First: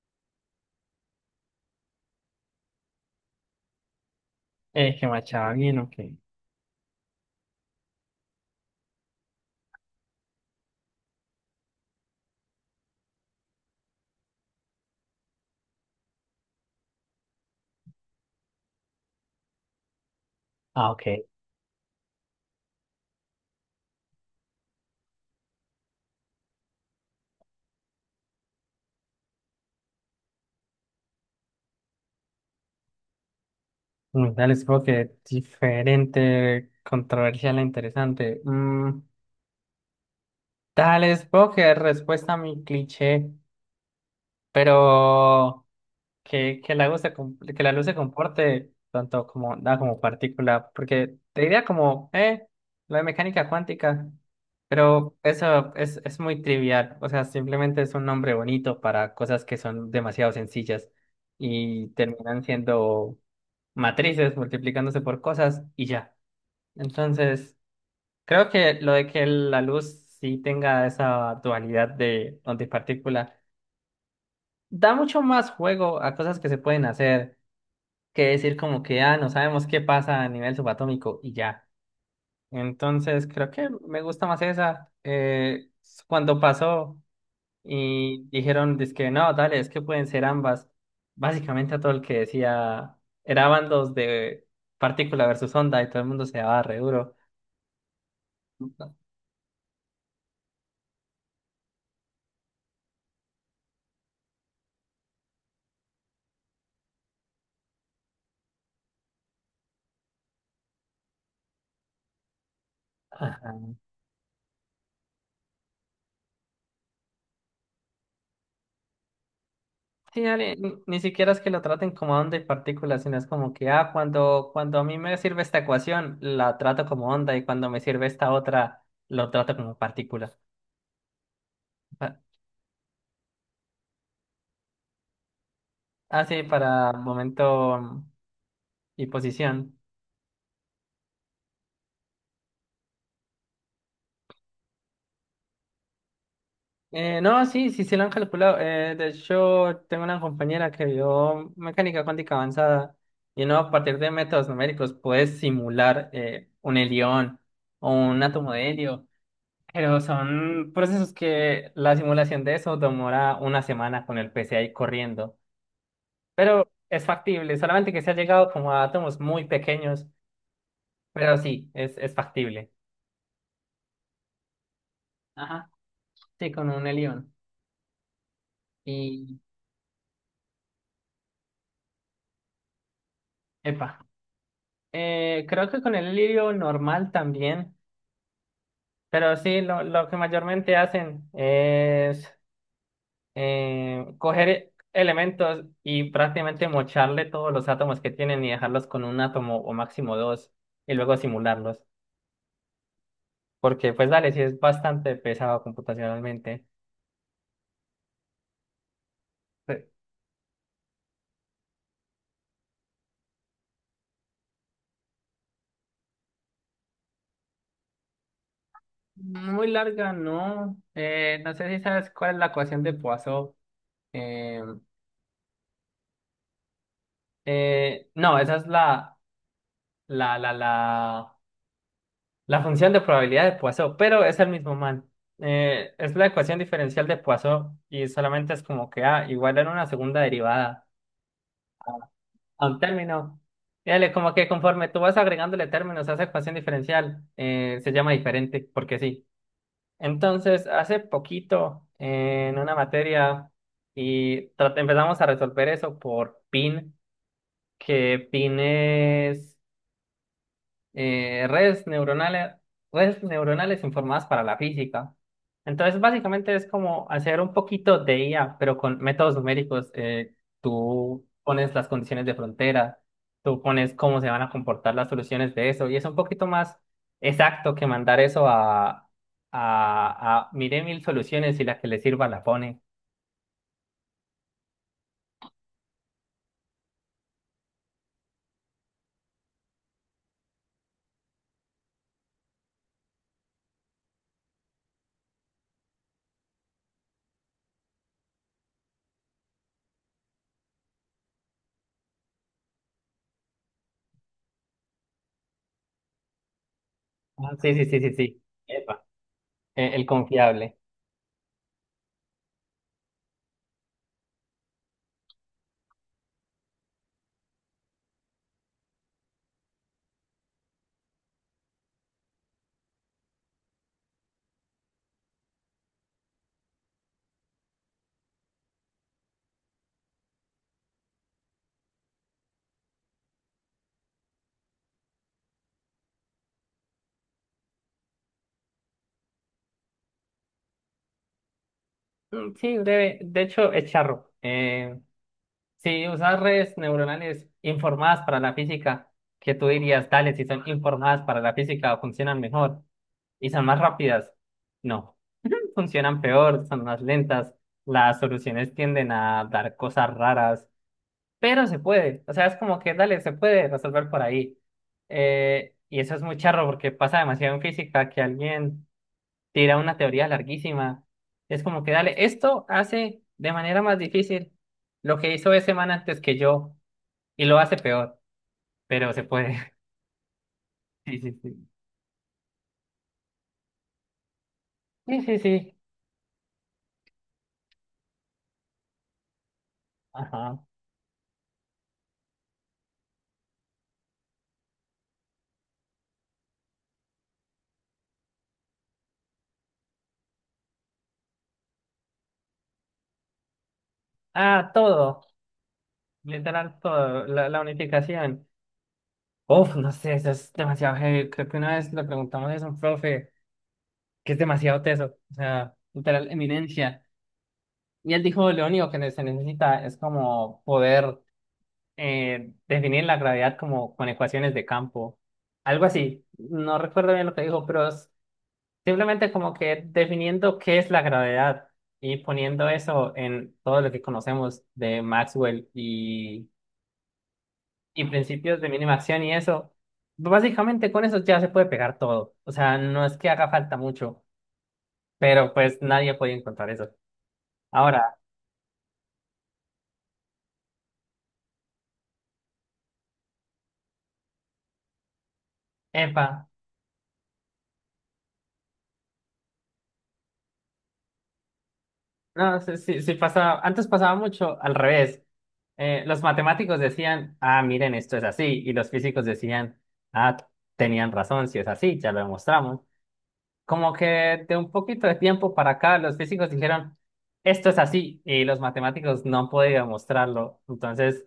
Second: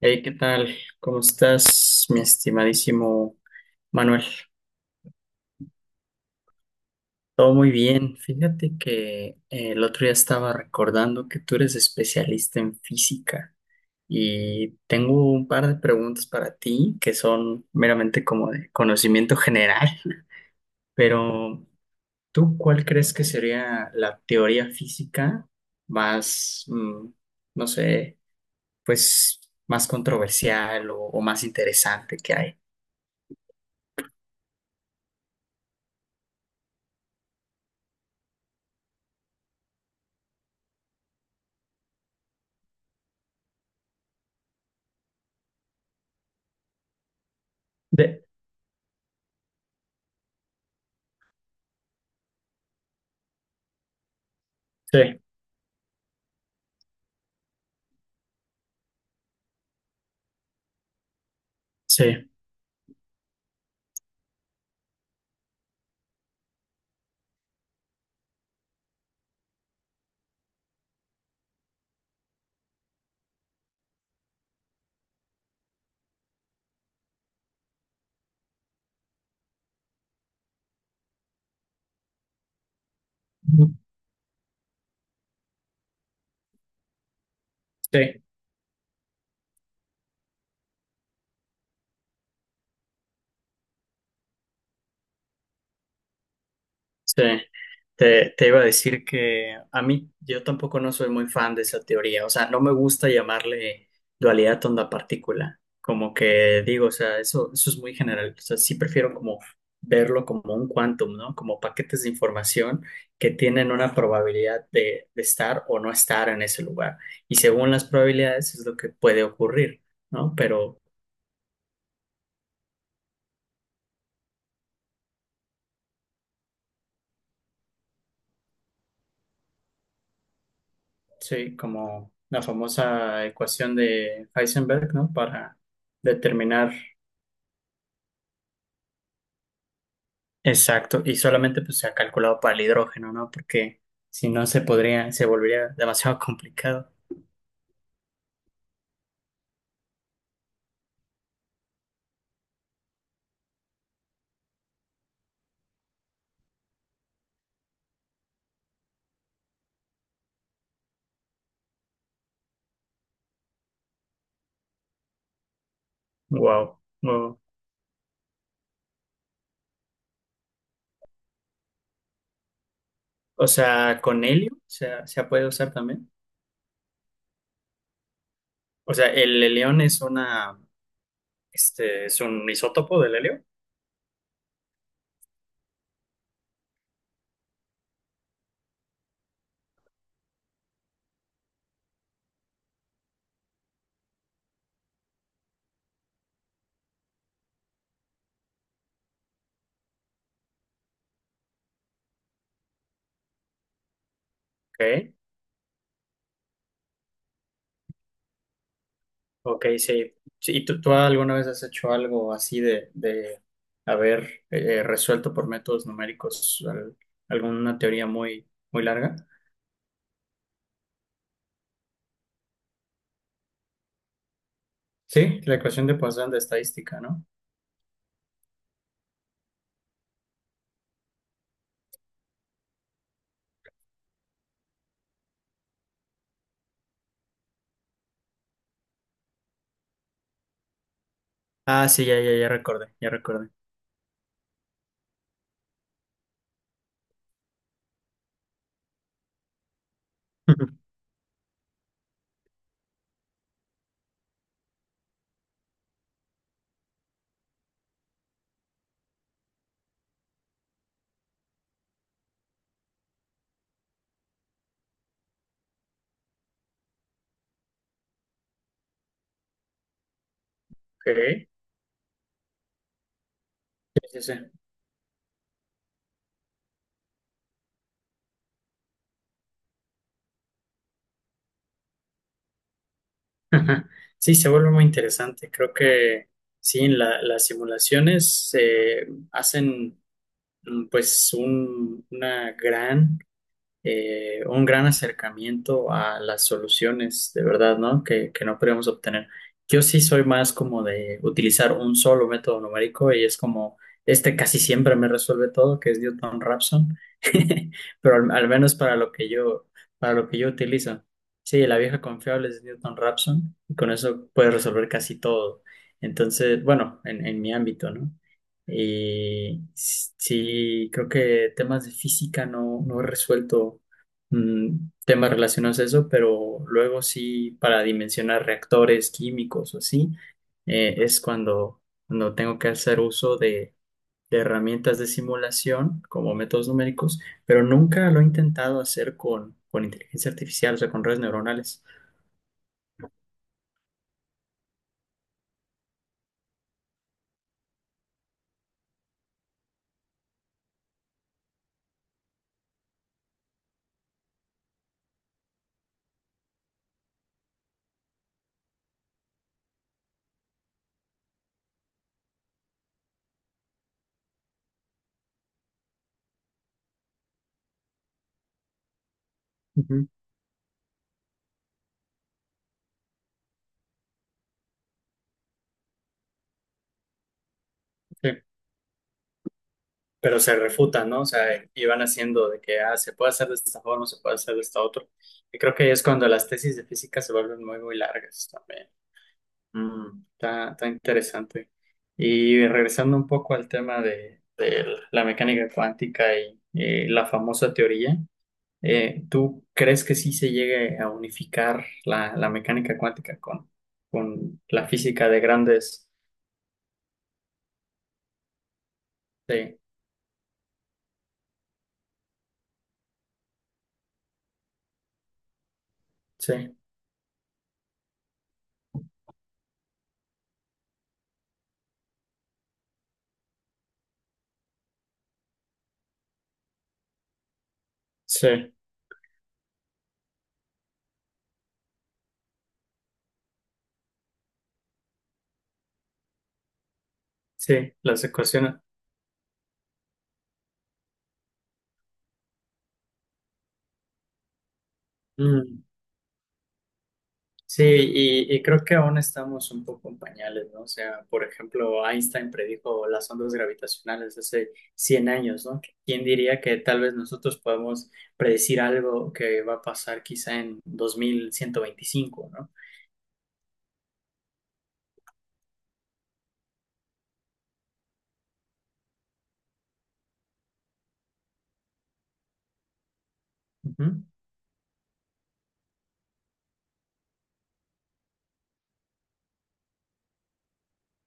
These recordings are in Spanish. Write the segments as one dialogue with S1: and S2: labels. S1: Hey, ¿qué tal? ¿Cómo estás, mi estimadísimo Manuel?
S2: Que machaba bien, ok.
S1: Todo muy bien. Fíjate que el otro día estaba recordando que tú eres especialista en física y tengo un par de preguntas para ti que son meramente como de conocimiento general,
S2: Ah, ok.
S1: pero ¿tú cuál crees que sería la teoría física más, no sé, pues más controversial o más interesante que hay?
S2: Dale, supongo que diferente, controversial e interesante. Dale, supongo que respuesta a mi cliché, pero que la luz se
S1: De-
S2: comporte tanto como da como partícula, porque te diría como, lo de mecánica cuántica, pero
S1: sí.
S2: eso es muy trivial, o sea, simplemente es un nombre bonito para cosas que son demasiado sencillas y
S1: Sí,
S2: terminan siendo matrices multiplicándose por cosas y ya. Entonces, creo que lo de que la luz sí tenga esa dualidad de onda y partícula da mucho más juego a cosas que se pueden hacer que decir como que, ah, no sabemos qué pasa a nivel subatómico y ya. Entonces, creo que me gusta más esa. Cuando pasó.
S1: sí,
S2: Y dijeron, dizque no, dale, es que pueden ser ambas. Básicamente a todo el que decía, era bandos de partícula versus onda y todo el mundo se daba re duro.
S1: sí. Te iba a decir que a mí, yo tampoco no soy muy fan de esa teoría. O sea, no me gusta llamarle dualidad onda-partícula, como que digo. O sea, eso es muy general. O sea, sí prefiero como verlo como un quantum, ¿no? Como paquetes de información que tienen
S2: Ajá.
S1: una probabilidad de estar o no estar en ese lugar, y según las probabilidades es lo que puede ocurrir,
S2: Sí,
S1: ¿no?
S2: dale, ni,
S1: Pero
S2: ni siquiera es que lo traten como onda y partícula, sino es como que, ah, cuando a mí me sirve esta ecuación, la trato como onda y cuando me sirve esta otra, lo trato como partícula.
S1: sí, como
S2: Pa-
S1: la famosa ecuación de Heisenberg, ¿no? Para
S2: Ah, sí,
S1: determinar
S2: para momento y posición.
S1: exacto. Y solamente pues se ha calculado para el hidrógeno, ¿no? Porque si no se podría, se volvería demasiado complicado.
S2: No, sí, sí, sí lo han calculado. De hecho, tengo una compañera que vio mecánica cuántica avanzada y no a partir de métodos numéricos puedes simular un helión o un átomo de helio, pero son procesos que la simulación de eso demora una semana con el PCI corriendo, pero
S1: Wow,
S2: es
S1: wow.
S2: factible, solamente que se ha llegado como a átomos muy pequeños, pero sí, es factible.
S1: O sea, con helio se, se ha podido
S2: Ajá,
S1: usar también.
S2: sí, con un helión.
S1: O sea,
S2: Y,
S1: el helión es una, es un isótopo del helio.
S2: Epa. Creo que con el lirio normal también, pero sí, lo que mayormente hacen es coger elementos y prácticamente mocharle todos los átomos que tienen y dejarlos con un átomo o máximo dos y luego simularlos. Porque pues dale, sí es
S1: ¿Ok?
S2: bastante pesado computacionalmente.
S1: Ok,
S2: Pe-
S1: sí. Sí, ¿y tú alguna vez has hecho algo así de haber resuelto por métodos numéricos alguna teoría muy, muy larga?
S2: Muy larga, no. No sé si sabes cuál es la ecuación de Poisson. Eh,
S1: Sí, la ecuación de Poisson de estadística, ¿no?
S2: no, esa es la. La función de probabilidad de Poisson, pero es el mismo man. Es la ecuación diferencial de Poisson y solamente es como que A igual en una segunda derivada
S1: Ah, sí,
S2: a
S1: ya, ya, ya
S2: a un
S1: recordé, ya
S2: término.
S1: recordé.
S2: Y Dale, como que conforme tú vas agregándole términos a esa ecuación diferencial, se llama diferente, porque sí. Entonces, hace poquito en una materia y empezamos a resolver eso por PIN, que PIN es eh, redes neuronales, redes neuronales informadas para la física. Entonces, básicamente es como hacer un poquito de IA, pero con métodos numéricos. Tú
S1: Okay.
S2: pones las condiciones de frontera, tú pones
S1: Sí,
S2: cómo
S1: sí,
S2: se
S1: sí.
S2: van a comportar las soluciones de eso, y es un poquito más exacto que mandar eso a mire mil soluciones y la que le sirva la pone.
S1: Sí, se vuelve muy interesante. Creo que sí, en las simulaciones hacen pues una gran un gran acercamiento a las soluciones de verdad, ¿no? Que no podríamos obtener. Yo sí soy más como de utilizar un solo método numérico y es como, este casi siempre me resuelve todo, que es Newton-Raphson,
S2: Ah, sí, sí, sí, sí,
S1: pero al,
S2: sí.
S1: al menos para
S2: Epa.
S1: lo que yo,
S2: El
S1: para lo que yo
S2: confiable.
S1: utilizo. Sí, la vieja confiable es Newton-Raphson y con eso puedes resolver casi todo. Entonces, bueno, en mi ámbito, ¿no? Y sí, creo que temas de física no, no he resuelto mm, temas relacionados a eso, pero luego sí, para dimensionar reactores químicos o así, es cuando, cuando tengo que hacer uso de herramientas de simulación como métodos numéricos, pero nunca lo he intentado hacer con inteligencia artificial. O sea, con redes neuronales.
S2: Sí, breve. De hecho, es charro. Si usas redes neuronales informadas para la física, que tú dirías, dale, si son informadas para la física, funcionan mejor y son más rápidas. No, funcionan peor, son más lentas, las soluciones tienden a dar cosas raras, pero se puede. O sea, es como que, dale, se puede resolver por ahí. Y eso es muy charro porque pasa demasiado en física que alguien tira una
S1: Ujú,
S2: teoría larguísima. Es como que, dale, esto hace de manera más difícil lo que hizo ese man antes que yo. Y lo hace peor,
S1: sí.
S2: pero se puede.
S1: Pero se refutan,
S2: Sí,
S1: ¿no? O
S2: sí,
S1: sea,
S2: sí.
S1: y van haciendo de que, ah, se puede hacer de esta forma, se puede hacer de esta otra.
S2: Sí, sí,
S1: Y
S2: sí.
S1: creo que ahí es cuando las tesis de física se vuelven muy, muy largas también.
S2: Ajá.
S1: Está, está interesante. Y regresando un poco al tema de la mecánica cuántica y, la famosa teoría, ¿tú crees que sí se llegue a unificar la, la mecánica cuántica con
S2: Ah,
S1: la
S2: todo.
S1: física de grandes?
S2: Literal todo. La unificación. Uf,
S1: Sí,
S2: no sé, eso es demasiado heavy. Creo que una vez le preguntamos eso a un profe, que es demasiado teso. O sea, literal,
S1: sí,
S2: eminencia. Y él dijo, lo único que se necesita es como poder definir la gravedad como con ecuaciones de campo. Algo así. No recuerdo bien lo que dijo, pero
S1: sí,
S2: simplemente como que definiendo qué es la gravedad y poniendo eso en todo lo que conocemos de Maxwell y,
S1: sí,
S2: y
S1: las
S2: principios de
S1: ecuaciones.
S2: mínima acción y eso, básicamente con eso ya se puede pegar todo. O sea, no es que haga falta mucho, pero pues nadie puede encontrar eso.
S1: Sí,
S2: Ahora,
S1: y creo que aún estamos un poco en pañales, ¿no? O sea, por ejemplo, Einstein predijo las ondas gravitacionales hace 100 años, ¿no? ¿Quién
S2: epa,
S1: diría que tal vez nosotros podemos predecir algo que va a pasar quizá en 2125,
S2: no,
S1: ¿no?
S2: si, si, si pasaba, antes pasaba mucho al revés. Los matemáticos decían, ah, miren, esto es así, y los físicos decían, ah, tenían razón, si es así, ya lo demostramos. Como
S1: Ujú.
S2: que de un poquito de tiempo para acá, los físicos dijeron, esto es así, y los matemáticos no han podido demostrarlo. Entonces,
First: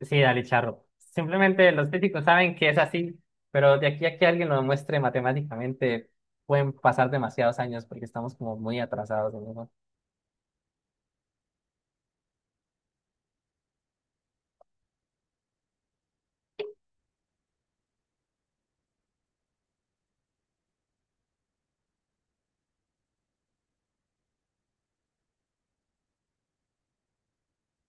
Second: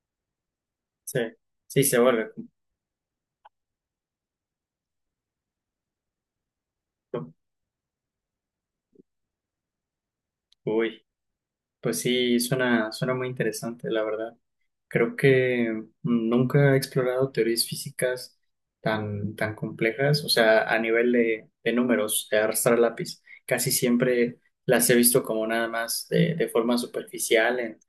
S2: sí, dale charro.
S1: Sí,
S2: Simplemente
S1: sí,
S2: los
S1: se
S2: físicos
S1: vuelve.
S2: saben que es así, pero de aquí a que alguien lo demuestre matemáticamente, pueden pasar
S1: ¿No?
S2: demasiados años porque estamos como muy atrasados en eso.
S1: Uy, pues sí, suena, suena muy interesante, la verdad. Creo que nunca he explorado teorías físicas tan, tan complejas. O sea, a nivel de números, de arrastrar lápiz. Casi siempre las he visto como nada más de forma superficial,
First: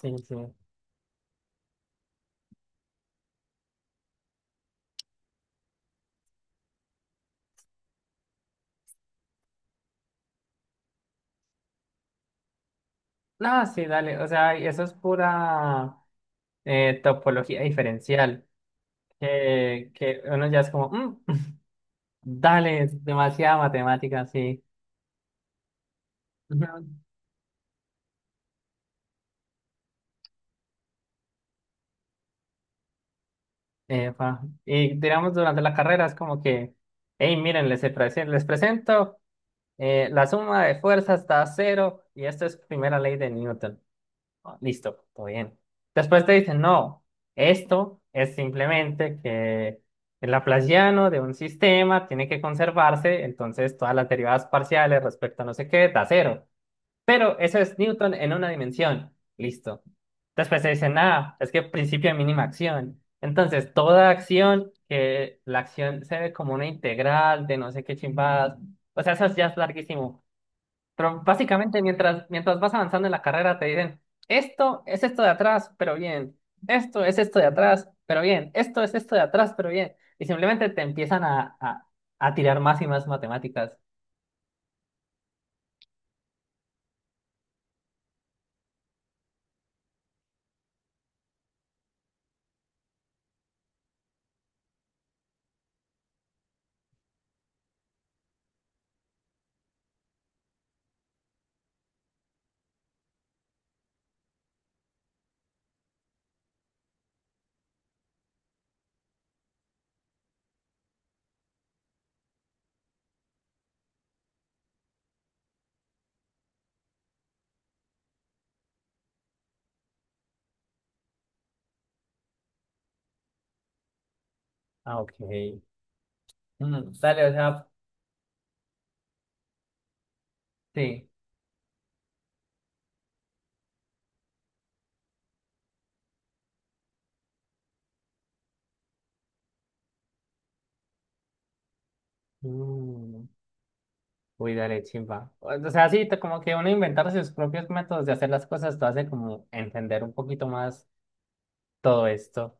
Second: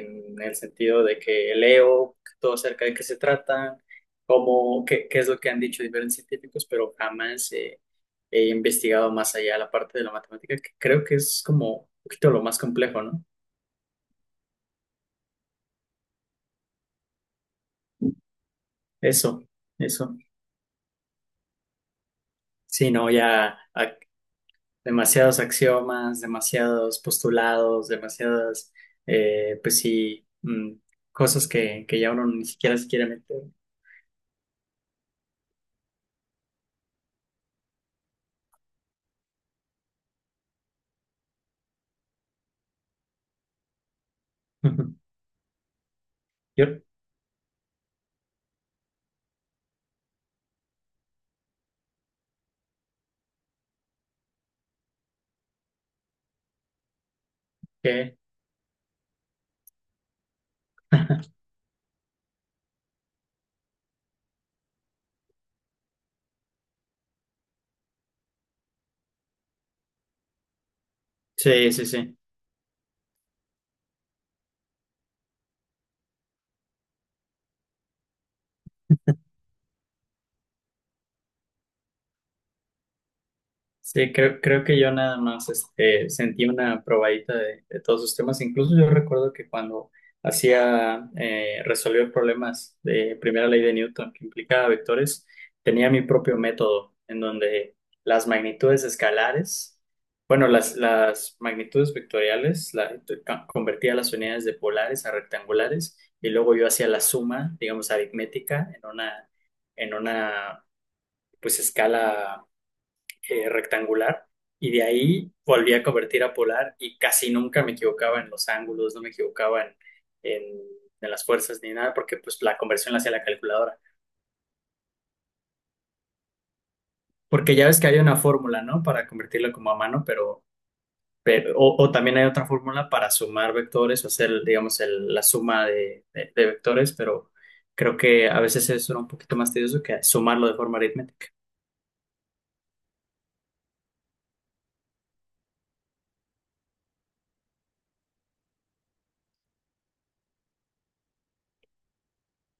S2: Sí, sí.
S1: el sentido de que leo todo acerca de qué se tratan, cómo, qué, qué es lo que han dicho diferentes científicos, pero jamás he, he investigado más allá la parte de la matemática, que creo que es como un poquito lo más complejo, ¿no?
S2: No, sí, dale. O sea, eso es pura topología diferencial,
S1: Eso,
S2: que,
S1: eso.
S2: que uno ya es como, "Mm, dale,
S1: Sí,
S2: es
S1: no,
S2: demasiada
S1: ya.
S2: matemática, sí.
S1: Demasiados axiomas,
S2: Ujú.
S1: demasiados postulados, demasiadas, pues sí, cosas que ya uno ni siquiera se quiere meter.
S2: Epa. Y digamos durante la carrera es como que, hey, miren, les presento, la suma de fuerzas da cero y esta es primera ley de Newton. Ah, listo, todo bien. Después te dicen,
S1: Yo,
S2: no, esto es simplemente que el Laplaciano de un sistema tiene que conservarse, entonces todas las derivadas parciales respecto a no sé qué da cero. Pero eso es Newton
S1: ¿qué?
S2: en una dimensión. Listo. Después se dice, ah, es que principio de mínima acción. Entonces, toda acción, que la acción se ve como una integral de no sé qué chimbadas. O sea, eso ya es larguísimo. Pero
S1: Sí,
S2: básicamente,
S1: sí, sí.
S2: mientras vas avanzando en la carrera, te dicen, esto es esto de atrás, pero bien. Esto es esto de atrás, pero bien. Esto es esto de atrás, pero bien. Y simplemente te empiezan a, tirar más y más matemáticas.
S1: Sí, creo, creo que yo nada más este, sentí una probadita de todos sus temas. Incluso yo recuerdo que cuando hacía, resolvió problemas de primera ley de Newton que implicaba vectores, tenía mi propio método en donde las magnitudes escalares, bueno, las magnitudes vectoriales, la, convertía las unidades de polares a rectangulares y luego yo hacía la suma, digamos, aritmética en una pues escala rectangular y de ahí volví a convertir a polar y casi nunca me equivocaba en los ángulos, no me equivocaba en, en- en las fuerzas ni nada porque pues la conversión la hacía la calculadora.
S2: Ah, ok. Dale, o
S1: Porque ya
S2: sea,
S1: ves que hay una fórmula, ¿no? Para convertirla como a mano,
S2: sí.
S1: pero o también hay otra fórmula para sumar vectores o hacer, digamos, la suma de vectores, pero creo que a veces eso era un poquito más tedioso que sumarlo de forma aritmética.
S2: Mm. Uy, dale, chimba. O sea, sí, como que uno inventar sus propios métodos de hacer las cosas, te hace como entender un poquito más todo esto.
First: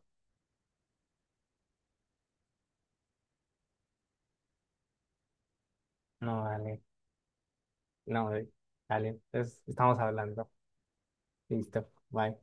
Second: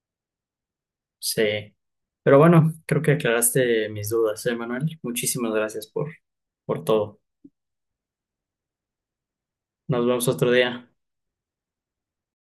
S1: Sí, pero bueno, creo que aclaraste mis dudas, ¿eh, Manuel? Muchísimas gracias
S2: No, dale,
S1: por todo.
S2: no, dale, dale, entonces estamos
S1: Nos vemos
S2: hablando.
S1: otro día.
S2: Listo, bye.